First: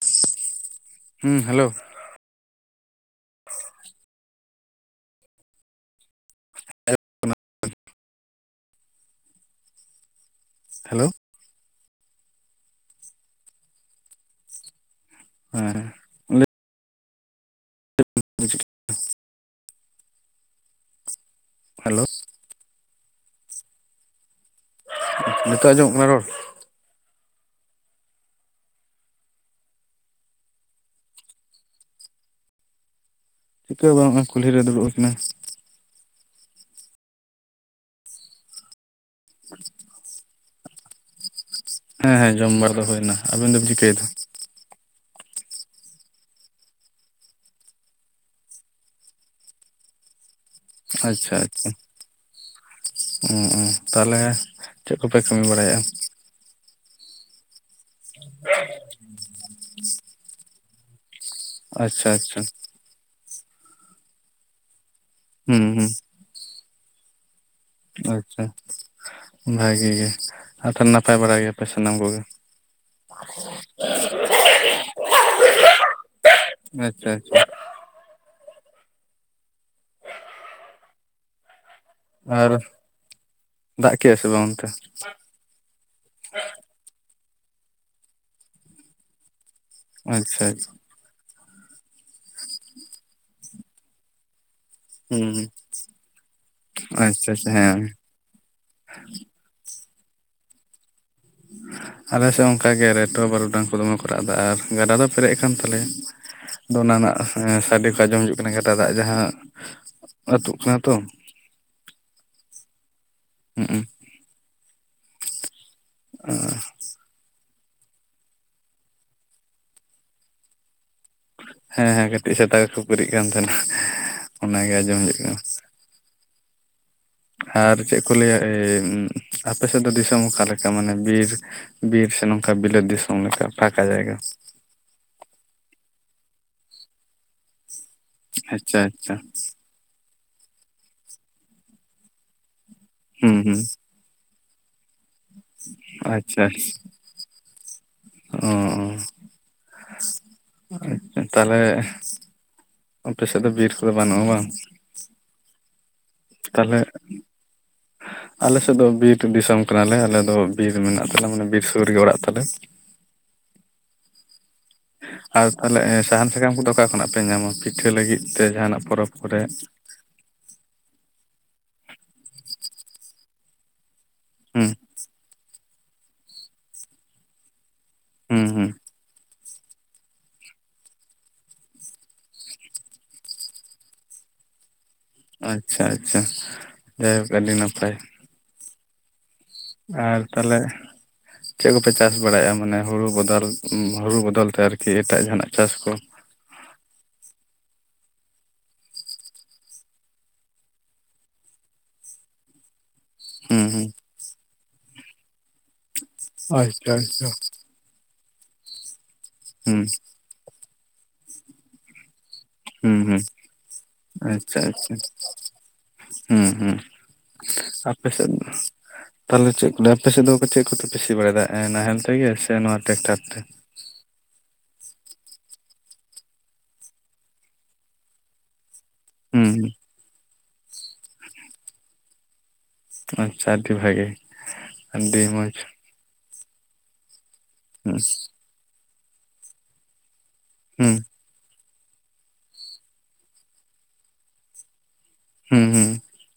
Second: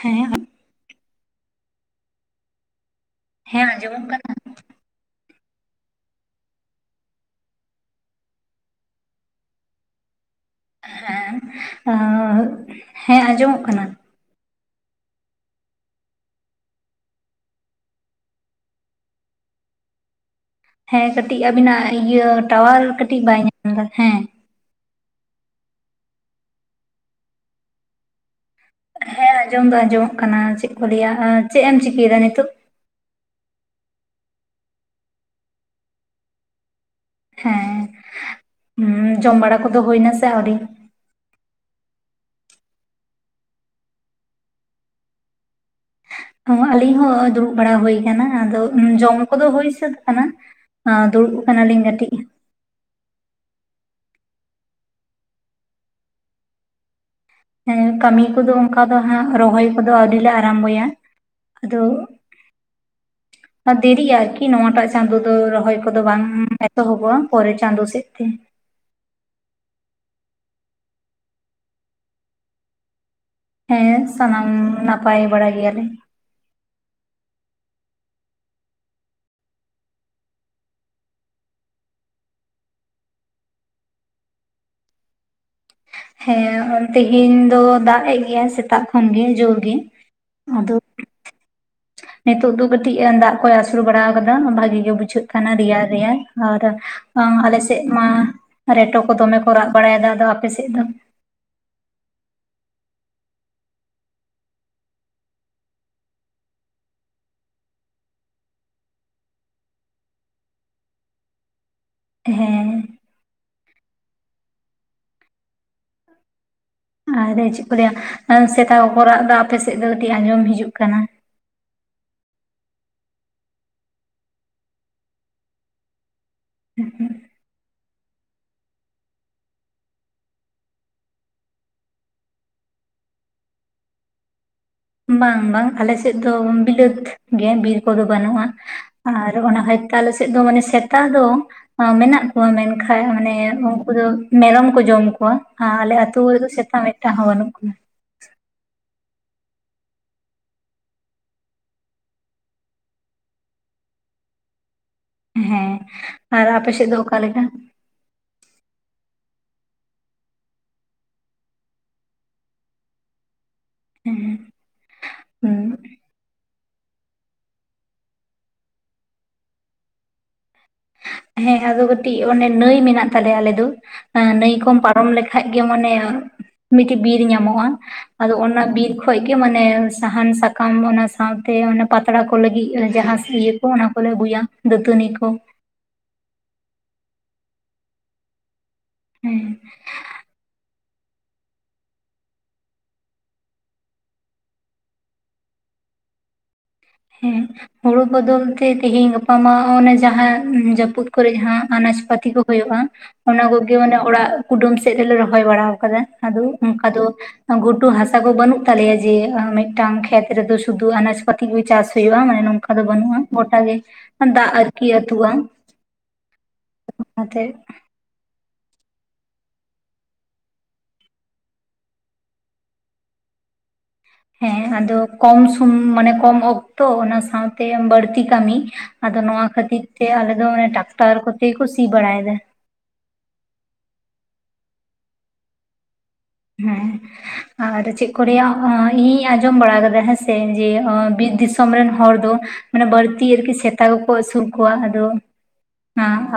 ᱦᱮᱸ [unintelligible] [unintelligible] ᱦᱩᱸ ᱦᱮᱞᱳ ᱦᱮᱸ ᱟᱸᱡᱚᱢᱚᱜ ᱠᱟᱱᱟ [unintelligible] ᱟᱡᱚᱢᱚᱜ ᱠᱟᱱᱟ ᱦᱮᱞᱳ [unintelligible] ᱦᱮᱸ ᱦᱮᱸ ᱟᱸᱡᱚᱢᱚᱜ ᱠᱟᱱᱟ ᱦᱮᱸ ᱻ [unintelligible] ᱦᱮᱸ ᱠᱟᱴᱤᱡ ᱟᱵᱤᱱᱟᱜ ᱦᱮᱞᱳ ᱤᱭᱟᱹ ᱴᱟᱣᱟᱨ ᱠᱟᱴᱤᱡ ᱵᱟᱭ ᱧᱟᱢ ᱮᱫᱟ ᱦᱮᱸ [unintelligible] ᱱᱤᱛᱚᱜ ᱟᱡᱚᱢᱚᱜ ᱠᱟᱱᱟ ᱨᱚᱲ ᱦᱮᱸ ᱟᱸᱡᱚᱢ ᱫᱚ ᱟᱸᱡᱚᱢᱚᱜ ᱠᱟᱱᱟ ᱪᱮᱫ ᱠᱚ ᱞᱟᱹᱭᱟ ᱪᱮᱫ ᱮᱢ ᱪᱤᱠᱟᱹ ᱮᱫᱟ ᱱᱤᱛᱚᱜ ᱪᱤᱠᱟᱹ ᱦᱚᱸ ᱵᱟᱝ ᱦᱚᱜ ᱼᱚᱭ ᱠᱩᱞᱦᱤᱨᱮ ᱫᱩᱲᱩᱵ ᱟᱠᱟᱱᱟ. ᱧ ᱦᱮᱸ ᱡᱚᱢ ᱵᱟᱲᱟ ᱠᱚᱫᱚ ᱦᱩᱭ ᱱᱟ ᱥᱮ ᱟᱹᱣᱨᱤ [unintelligible] ᱦᱮᱸ ᱦᱮᱸ ᱡᱚᱢ ᱵᱟᱲᱟ ᱫᱚ ᱦᱩᱭ ᱮᱱᱟ ᱟᱵᱤᱱ ᱫᱚᱵᱤᱱ ᱪᱤᱠᱟᱹᱭ ᱮᱫᱟ ᱟᱞᱤᱧ ᱦᱚᱸ ᱫᱩᱲᱩᱵ ᱵᱟᱲᱟ ᱦᱩᱭ ᱟᱠᱟᱱᱟ ᱟᱫᱚ ᱡᱚᱢ ᱠᱚᱫᱚ ᱦᱩᱭ ᱥᱟᱹᱛ ᱟᱠᱟᱱᱟ ᱟᱸ ᱟᱪᱪᱷᱟ ᱫᱩᱲᱩᱵ ᱟᱪᱪᱷᱟ ᱠᱟᱱᱟᱞᱤᱧ ᱠᱟᱹᱴᱤᱡ ᱩ ᱩ ᱛᱟᱦᱞᱮ ᱪᱮᱫ ᱠᱚᱯᱮ ᱠᱟᱹᱢᱤ ᱵᱟᱲᱟᱭᱮᱫᱼᱟ ᱦᱮᱸ ᱠᱟᱹᱢᱤ ᱠᱚᱫᱚ ᱚᱱᱠᱟ ᱫᱚ ᱦᱟᱸᱜ ᱨᱚᱦᱚᱭ ᱠᱚᱫᱚ ᱟ. ᱣᱨᱤ ᱞᱮ ᱟᱨᱟᱢᱵᱚᱭᱟ ᱟᱫᱚ ᱟᱪᱪᱷᱟ ᱟᱪᱪᱷᱟ ᱫᱮᱨᱤᱜᱼᱟ ᱟᱨᱠᱤ ᱱᱚᱣᱟᱴᱟᱜ ᱪᱟᱸᱫᱚ ᱚ ᱦᱩᱸ ᱨᱚᱦᱚᱭ ᱦᱩᱸ ᱠᱚᱫᱚ ᱵᱟᱝ ᱮᱛᱚᱦᱚᱵᱚᱜᱼᱟ ᱯᱚᱨᱮ ᱪᱟᱸᱫᱚ ᱥᱮᱫ ᱛᱮ ᱵᱷᱟ. ᱜᱤ ᱜᱮ ᱟᱨ ᱛᱚᱦᱞᱮ ᱱᱟᱯᱟᱭ ᱵᱟᱲᱟ ᱜᱮᱭᱟᱯᱮ ᱥᱟᱱᱟᱢ ᱠᱚᱜᱮ ᱦᱮᱸ ᱥᱟᱱᱟᱢ ᱱᱟᱯᱟᱭ ᱵᱟᱲᱟ ᱜᱮᱭᱟᱞᱮ [unintelligible] ᱟᱪᱪᱷᱟ ᱟᱪᱪᱷᱟ ᱟᱨ ᱫᱟᱜ ᱠᱮᱫᱼᱟ ᱥᱮ ᱵᱟᱝ ᱚᱱᱛᱮ ᱦᱮᱸ ᱛᱮᱦᱮᱧ ᱫᱚ ᱫᱟᱜ ᱮᱫ ᱜᱮᱭᱟ ᱥᱮᱛᱟᱜ ᱠᱷᱚᱱ ᱜᱮ ᱡᱳᱨ ᱜᱮ ᱟᱪᱪᱷᱟ ᱟᱫᱚ ᱱᱤᱛᱚᱜ ᱫᱚ ᱠᱟᱹᱴᱤᱡ ᱫᱟᱜ ᱠᱚᱭ ᱟᱹᱥᱩᱨ ᱵᱟᱲᱟ ᱟᱠᱟᱫᱟ ᱵᱷᱟᱜᱤ ᱜᱮ ᱵᱩᱡᱷᱟᱹᱜ ᱦᱩᱸ ᱠᱟᱱᱟ ᱨᱮᱭᱟᱲ ᱨᱮᱭᱟᱲ ᱟᱨ ᱟᱪᱪᱷᱟ ᱟᱪᱪᱷᱟ ᱟᱞᱮ ᱦᱮᱸ ᱥᱮᱫ ᱢᱟ ᱨᱮᱴᱚ ᱠᱚ ᱫᱚᱢᱮ ᱠᱚ ᱨᱟᱜ ᱵᱟᱲᱟᱭ ᱮᱫᱟ ᱟᱫᱚ ᱟᱯᱮᱥᱮᱫ ᱫᱚ ᱟᱞᱮ ᱥᱮᱜ ᱦᱚᱸ ᱚᱱᱠᱟᱹ ᱜᱮ ᱨᱮᱴᱚ ᱵᱟᱨᱩᱰᱟᱝ ᱠᱚ ᱫᱚᱢᱮ ᱠᱚ ᱨᱟᱜ ᱮᱫᱟ ᱟᱨ ᱜᱟᱰᱟ ᱫᱚ ᱯᱮᱨᱮᱡ ᱟᱠᱟᱱ ᱛᱟᱞᱮᱭᱟᱹ ᱚᱱᱟ ᱱᱟᱜ ᱥᱟᱰᱮ ᱠᱚ ᱟᱸᱡᱚᱢ ᱦᱤᱡᱩᱜ ᱠᱟᱱᱟ ᱜᱟᱰᱟ ᱫᱟᱜ ᱡᱟᱦᱟᱸ ᱟᱹᱛᱩᱜ ᱠᱟᱱᱟᱹ ᱛᱚ᱾ ᱦᱮᱸ ᱦᱩᱸᱜ-ᱩᱸ ᱟᱨ [inaudible] ᱟᱼᱨᱮ ᱪᱮᱫ ᱠᱚ ᱞᱟᱹᱭᱟ ᱥᱮᱛᱟ ᱠᱚᱠᱚ ᱨᱟᱜ ᱮᱫᱚ ᱟᱯᱮ ᱥᱮᱫ ᱫᱚ ᱠᱟᱹᱴᱤᱡ ᱟᱸᱡᱚᱢ ᱦᱤᱡᱩᱜ ᱠᱟᱱᱟᱹ ᱦᱮᱸ ᱦᱮᱸ ᱠᱟᱹᱴᱤᱡ ᱥᱮᱛᱟ ᱠᱚ ᱠᱷᱩᱯᱟᱹᱨᱤᱜ ᱠᱟᱱ ᱛᱟᱦᱮᱱᱟᱹ ᱚᱱᱟ ᱜᱮ ᱟᱸᱡᱚᱢ ᱦᱤᱡᱩᱜ ᱠᱟᱱᱟᱹ ᱟᱨ ᱪᱮᱫ ᱠᱚ ᱞᱟᱹᱭᱟ ᱮᱻ ᱟᱯᱮᱥᱮᱫ ᱫᱚ ᱫᱤᱥᱚᱢ ᱚᱠᱟ ᱞᱮᱠᱟ ᱢᱟᱱᱮ ᱵᱤᱨ ᱵᱤᱨ ᱥᱮ ᱱᱚᱝᱠᱟ ᱵᱤᱞᱟᱹᱛ ᱫᱤᱥᱚᱢ ᱞᱮᱠᱟ ᱯᱷᱟᱸᱠᱟ ᱡᱟᱭᱜᱟ ᱵᱟᱝ ᱵᱟᱝ ᱟᱞᱮᱥᱮᱫ ᱫᱚ ᱵᱤᱞᱟᱹᱛ ᱜᱮᱭᱟ. ᱵᱤᱨ ᱠᱚ ᱫᱚ ᱵᱟᱹᱱᱩᱜᱼᱟ ᱟᱪᱪᱷᱟ ᱟᱪᱪᱷᱟ ᱟᱨ ᱚᱱᱟ [unintelligible] ᱟᱞᱮ ᱥᱮᱫ ᱫᱚ ᱢᱟᱱᱮ ᱥᱮᱛᱟ ᱫᱚ ᱢᱮᱱᱟᱼᱜ ᱠᱚᱣᱟ ᱢᱮᱱ ᱠᱷᱟᱡ ᱢᱟᱱᱮ ᱦᱩᱸ ᱦᱩᱸ ᱯᱩᱨᱟ. ᱢᱮᱨᱚᱢ ᱠᱚ ᱡᱚᱢ ᱠᱚᱣᱟ ᱟᱨ ᱟᱞᱮ ᱟ. ᱛᱩ ᱨᱮ ᱫᱚ ᱥᱮᱛᱟ ᱢᱤᱫᱴᱟᱝ ᱦᱚᱸ ᱵᱟᱹᱱᱩᱜ ᱠᱚᱣᱟ ᱚᱼᱚᱸ [inaudible] ᱟᱼᱪᱷᱟ ᱛᱟᱦᱚᱞᱮ ᱟᱯᱮ ᱥᱮᱫ ᱫᱚ ᱵᱤᱨ ᱠᱳ ᱫᱳ ᱵᱟᱹᱱᱩᱜᱼᱟ ᱵᱟᱝ ᱦᱮᱸ ᱟᱨ ᱟᱯᱮ ᱛᱟᱦᱚᱞᱮ ᱥᱮᱫ ᱫᱚ ᱚᱠᱟ [inaudible] ᱟᱞᱮ ᱥᱮᱫ ᱫᱚ ᱵᱤᱨ ᱫᱤᱥᱚᱢ ᱠᱟᱱᱟ ᱞᱮ ᱟᱞᱮ ᱫᱚ ᱵᱤᱨ ᱢᱮᱱᱟᱜ ᱛᱟᱞᱮᱭᱟ ᱢᱟᱱᱮ ᱵᱤᱨ ᱥᱩᱨ ᱨᱮᱜᱮ ᱚᱲᱟᱜ ᱛᱟᱞᱮ ᱦᱮᱸ ᱟᱨ ᱦᱩᱸ ᱛᱟᱦᱞᱮ ᱥᱟᱦᱟᱱ ᱥᱟᱠᱟᱢ ᱠᱳ ᱫᱳ ᱚᱠᱟ ᱠᱷᱚᱱᱟᱜ ᱯᱮ ᱧᱟᱢᱟ ᱯᱤᱴᱷᱟᱹ ᱞᱟᱹᱜᱤᱫ ᱛᱮ ᱡᱟᱦᱟᱸᱱᱟᱜ ᱯᱚᱨᱚᱵᱽ ᱠᱚᱨᱮ ᱦᱮᱸ ᱟᱫᱚ ᱠᱟᱹᱴᱤᱡ ᱚᱱᱮ ᱱᱟᱹᱭ ᱢᱮᱱᱟᱜ ᱛᱟᱞᱮᱭᱟ ᱟᱞᱮ ᱫᱚ ᱟᱺᱻ ᱱᱟᱹᱭ ᱦᱩᱸ ᱠᱚᱢ ᱯᱟᱨᱚᱢ ᱞᱮᱠᱷᱟᱡ ᱜᱮ ᱢᱟᱱᱮ ᱢᱤᱫᱴᱮᱡ ᱵᱤᱨ ᱧᱟᱢᱚᱜᱼᱟ ᱟᱫᱚ ᱦᱩᱸ ᱚᱱᱟ ᱦᱩᱸ ᱵᱤᱨ ᱠᱷᱚᱡ ᱜᱮ ᱢᱟᱱᱮ ᱥᱟᱦᱟᱱ ᱥᱟᱠᱟᱢ ᱚᱱᱟ ᱥᱟᱶᱛᱮ ᱚᱱᱟ ᱯᱟᱛᱲᱟ ᱠᱚ ᱞᱟᱹᱜᱤᱫ ᱡᱟᱦᱟᱸ ᱤᱭᱟᱹ ᱠᱚ ᱚᱱᱟ ᱠᱚ ᱞᱮ ᱟᱹᱜᱩᱭᱟ᱾ ᱫᱟᱹᱛᱟᱹᱱᱤ ᱠᱚ, ᱟᱪᱷᱟ ᱟᱪᱷᱟ ᱡᱟᱭᱦᱳᱠ ᱟᱹᱰᱤ ᱱᱟᱯᱟᱼᱭ ᱦᱮᱸ ᱟᱨ ᱛᱟᱦᱞᱮ, ᱪᱮᱫ ᱠᱚᱯᱮ ᱪᱟᱥ ᱵᱟᱲᱟᱭᱮᱜᱼᱟ ᱢᱟᱹᱱᱮ ᱦᱩᱲᱩ ᱵᱚᱫᱚᱞ ᱦᱩᱲᱩ ᱵᱚᱫᱚᱞ ᱛᱮ ᱟᱨᱹᱠᱤ ᱮᱴᱟᱜ ᱡᱟᱦᱟᱸᱱᱟᱜ ᱪᱟᱥ ᱠᱚ ᱦᱮᱸ ᱦᱩᱲᱩ ᱵᱚᱫᱚᱞ ᱛᱮ ᱛᱮᱦᱤᱧ ᱜᱟᱯᱟ ᱢᱟ ᱚᱱᱮ ᱡᱟᱦᱟᱸ ᱡᱟᱹᱯᱩᱫ ᱠᱚᱨᱮᱜ ᱡᱟᱦᱟᱸ ᱟᱱᱟᱡ ᱯᱟᱹᱛᱤ ᱠᱚ ᱦᱩᱭᱩᱜᱜᱼᱟ, ᱚᱱᱟ ᱠᱚ ᱦᱩᱸ ᱜᱮ ᱦᱩᱸ ᱢᱟᱱᱮ ᱚᱲᱟᱜ ᱠᱩᱰᱟᱹᱢ ᱥᱮᱫ ᱛᱮᱞᱮ ᱨᱚᱦᱚᱭ ᱵᱟᱲᱟ ᱠᱟᱫᱟᱹ ᱟᱼᱫᱚ ᱚᱱᱠᱟ ᱫᱚ ᱜᱷᱩᱴᱩ ᱦᱟᱥᱟᱹ ᱠᱚ ᱵᱟᱹᱱᱩᱜ ᱛᱟᱞᱮᱭᱟᱹ ᱡᱮ ᱦᱩᱸ ᱢᱤᱫᱴᱟᱝ ᱠᱷᱮᱛ ᱨᱮ ᱫᱚ ᱥᱩᱫᱩᱱᱟᱡ ᱯᱟᱹᱛᱤ ᱜᱮ ᱪᱟᱥ ᱦᱩᱭᱩᱜᱼᱟ ᱢᱟᱱᱮ ᱱᱚᱝᱠᱟ ᱫᱚ ᱦᱩᱸ ᱵᱟᱹᱱᱩᱜᱼᱟ ᱦᱩᱸ ᱜᱚᱴᱟ ᱜᱮ ᱫᱟᱜ ᱟᱪᱪᱷᱟ ᱟᱨᱠᱤ ᱟᱪᱪᱷᱟ ᱟᱹᱛᱩᱜᱼᱟ᱾ ᱦᱩᱸ ᱦᱩᱸ ᱚᱱᱟ ᱛᱮ, ᱟᱯᱮᱥᱮᱡ ᱫᱚ ᱛᱟᱦᱚ ᱞᱮ ᱪᱮᱫ ᱠᱚ ᱟᱸᱯᱮ ᱥᱮᱫ ᱫᱚ ᱪᱮᱫ ᱠᱚᱹᱯᱮ ᱥᱤ ᱵᱟᱲᱟᱭᱮᱫᱟ ᱱᱟᱦᱮᱞ ᱛᱮᱜᱮ ᱥᱮ ᱱᱚᱣᱟ ᱴᱨᱟᱠᱴᱟᱨ ᱛᱮ, ᱦᱮᱸ ᱟᱫᱚ ᱠᱚᱢ ᱥᱚᱢ ᱢᱟᱱᱮ ᱠᱚᱢ ᱚᱼᱠᱛᱚ ᱚᱱᱟᱹ ᱥᱟᱶᱹᱛᱮ ᱵᱟᱹᱲᱛᱤ ᱠᱟᱹᱢᱤ ᱟᱼᱫᱚ ᱱᱚᱣᱟ ᱦᱩᱸ ᱠᱷᱟᱹᱛᱤᱨ ᱛᱮ ᱟᱼᱞᱮᱫ ᱫᱚ ᱚᱱᱮ ᱴᱟᱠᱴᱟᱨ ᱠᱚᱛᱮ ᱜᱮᱠᱚ ᱥᱤ ᱵᱟᱲᱟᱭᱮᱫᱟ᱾ ᱟᱪᱪᱷᱟ ᱟᱹᱰᱤ ᱵᱷᱟᱜᱤ ᱟᱹᱰᱤ ᱢᱚᱸᱡᱽ, ᱦᱮᱸ ᱟᱨ ᱦᱩᱸ ᱪᱮᱫ ᱠᱚ ᱨᱮᱭᱟᱜ ᱤᱧ ᱟᱸᱡᱚᱢ ᱵᱟᱲᱟ ᱟᱼᱠᱟᱫᱟᱹ ᱦᱮᱸ ᱥᱮ ᱥᱮ ᱡᱮ ᱦᱩᱸ ᱵᱤᱨ ᱫᱤᱥᱚᱢᱹ ᱨᱮᱱ ᱦᱚᱲᱹ ᱫᱚ ᱢᱟᱹᱱᱮ ᱵᱟᱹᱲᱛᱤ ᱟᱨᱹᱠᱤ ᱥᱮᱛᱟ ᱠᱚᱠᱚ ᱟᱹᱥᱩᱞ ᱠᱚᱣᱟ ᱟᱼᱫᱚ, ᱦᱩᱸ ᱦᱩᱸ